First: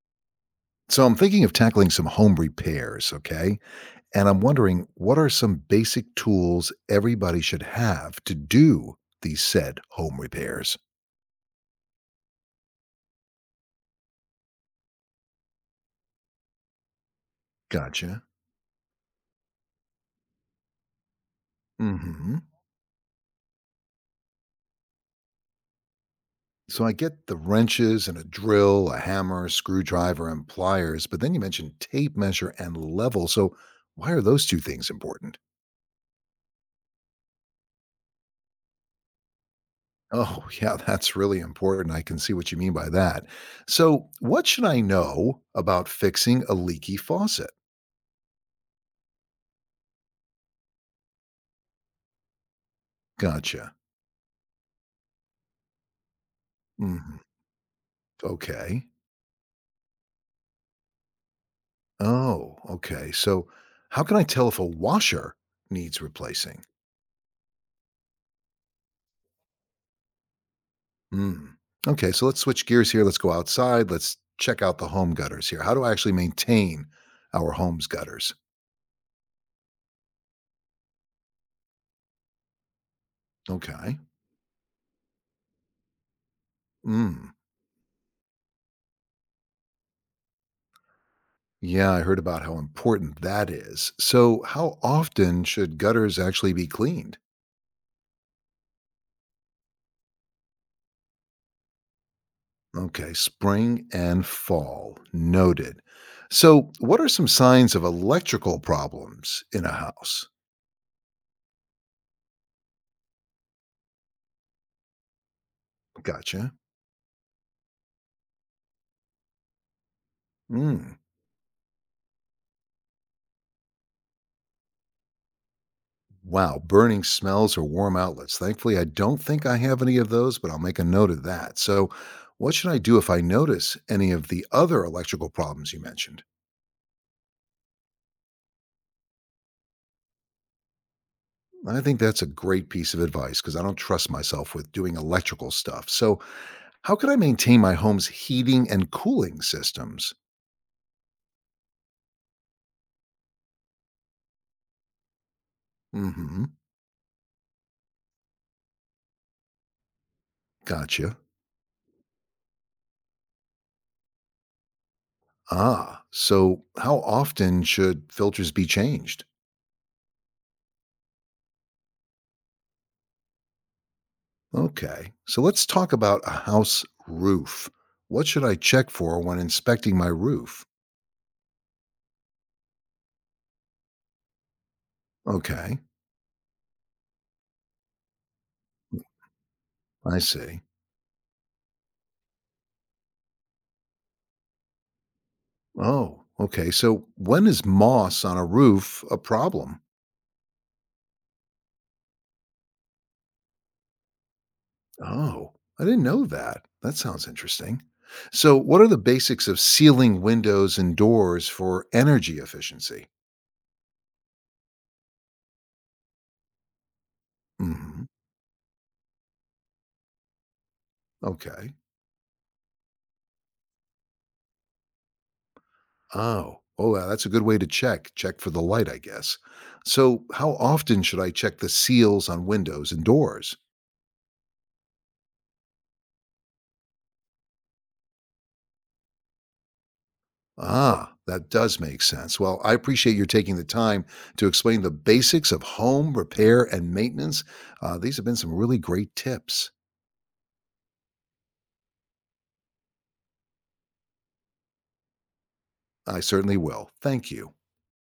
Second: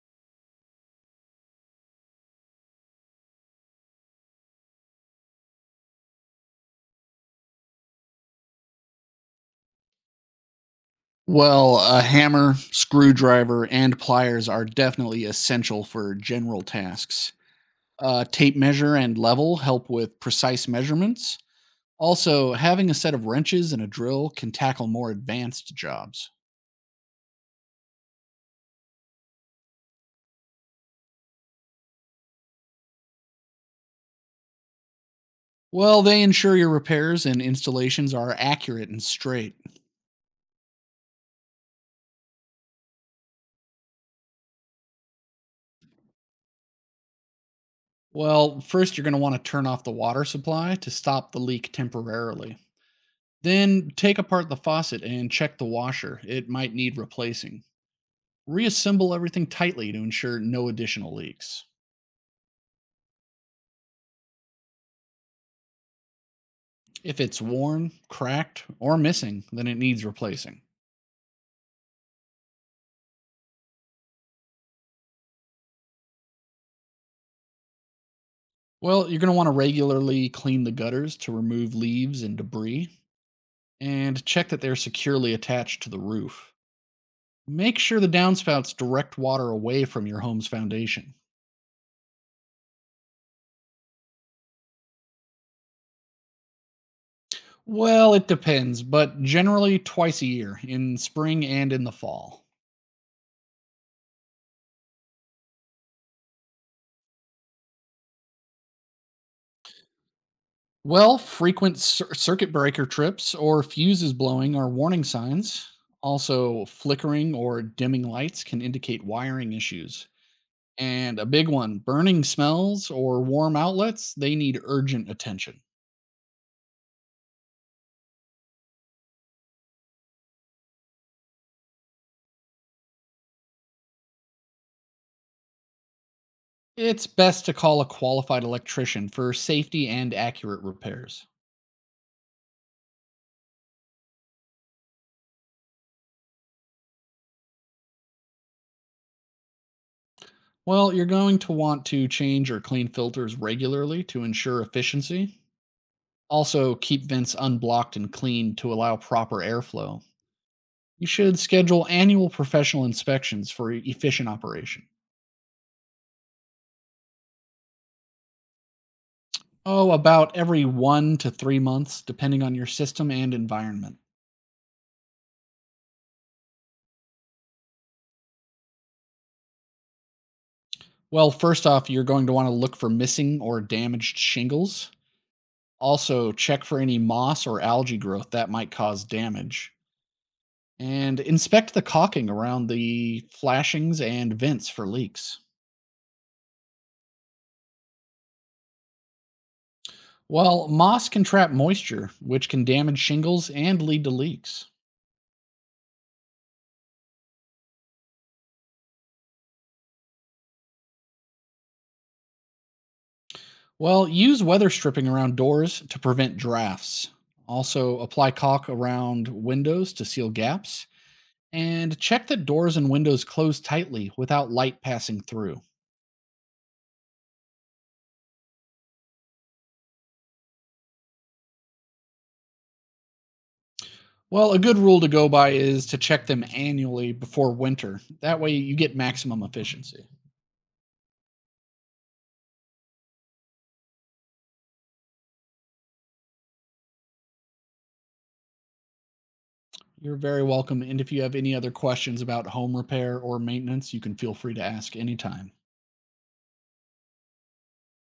So I'm thinking of tackling some home repairs, okay? And I'm wondering what are some basic tools everybody should have to do these said home repairs? Well, a hammer, screwdriver, and pliers are definitely essential for general tasks. Gotcha. Tape measure and level help with precise measurements. Hmm. Also, having a set of wrenches and a drill can tackle more advanced jobs. So I get the wrenches and a drill, a hammer, screwdriver, and pliers, but then you mentioned tape measure and level. So why are those two things important? Well, they ensure your repairs and installations are accurate and straight. Oh, yeah, that's really important. I can see what you mean by that. So, what should I know about fixing a leaky faucet? Well, first, you're going to want to turn off the water supply to stop the leak temporarily. Gotcha. Then, take apart the faucet and check the washer. It might need Mm-hmm. replacing. Okay. Reassemble everything tightly to ensure no additional leaks. Oh, okay. So, how can I tell if a washer needs replacing? If it's worn, cracked, or missing, then it needs replacing. Hmm. Okay. So, let's switch gears here. Let's go outside. Let's check out the home gutters here. How do I actually maintain our home's gutters? Well, you're going to want to regularly clean the gutters to remove leaves and debris, Okay. and check that they're securely attached to the roof. Hmm. Make sure the downspouts direct water away from your home's foundation. Yeah, I heard about how important that is. So, how often should gutters actually be cleaned? Well, it depends, but generally twice a year, in spring and in the fall. Okay. Spring and fall. Noted. So, what are some signs of electrical problems in a house? Well, frequent circuit breaker trips or fuses blowing are warning signs. Gotcha. Also, flickering or dimming lights can indicate wiring issues. Hmm. And a big one, burning smells or warm outlets, they need urgent attention. Wow, burning smells or warm outlets. Thankfully, I don't think I have any of those, but I'll make a note of that. So, what should I do if I notice any of the other electrical problems you mentioned? It's best to call a qualified electrician for safety and accurate repairs. I think that's a great piece of advice because I don't trust myself with doing electrical stuff. So, how can I maintain my home's heating and cooling systems? Well, you're going to want to change or clean filters regularly to ensure efficiency. Mm hmm. Also, keep vents unblocked and clean to allow proper airflow. You Gotcha. should schedule annual professional inspections for efficient operation. Ah, so how often should filters be changed? Oh, about every 1 to 3 months, depending on your system and environment. Okay, so let's talk about a house roof. What should I check for when inspecting my roof? Well, first off, you're going to want to look for missing or damaged shingles. Okay, Also, check for any moss or algae growth that might cause damage. I see. And inspect the caulking around the flashings and vents for leaks. Oh, okay. So when is moss on a roof a problem? Well, moss can trap moisture, which can damage shingles and lead to leaks. Oh, I didn't know that. That sounds interesting. So, what are the basics of sealing windows and doors for energy efficiency? Well, use weather stripping around doors to prevent drafts. Also, Hmm. apply caulk around windows to seal gaps. Okay. And check that doors and windows close tightly without light passing through. Oh, oh, yeah, that's a good way to check. Check for the light, I guess. So, how often should I check the seals on windows and doors? Well, a good rule to go by is to check them annually before winter. That way, you get maximum efficiency. Ah, that does make sense. Well, I appreciate your taking the time to explain the basics of home repair and maintenance. These have been some really great tips. You're very welcome. And if you have any other questions about home repair or maintenance, you can feel free to ask anytime. I certainly will. Thank you.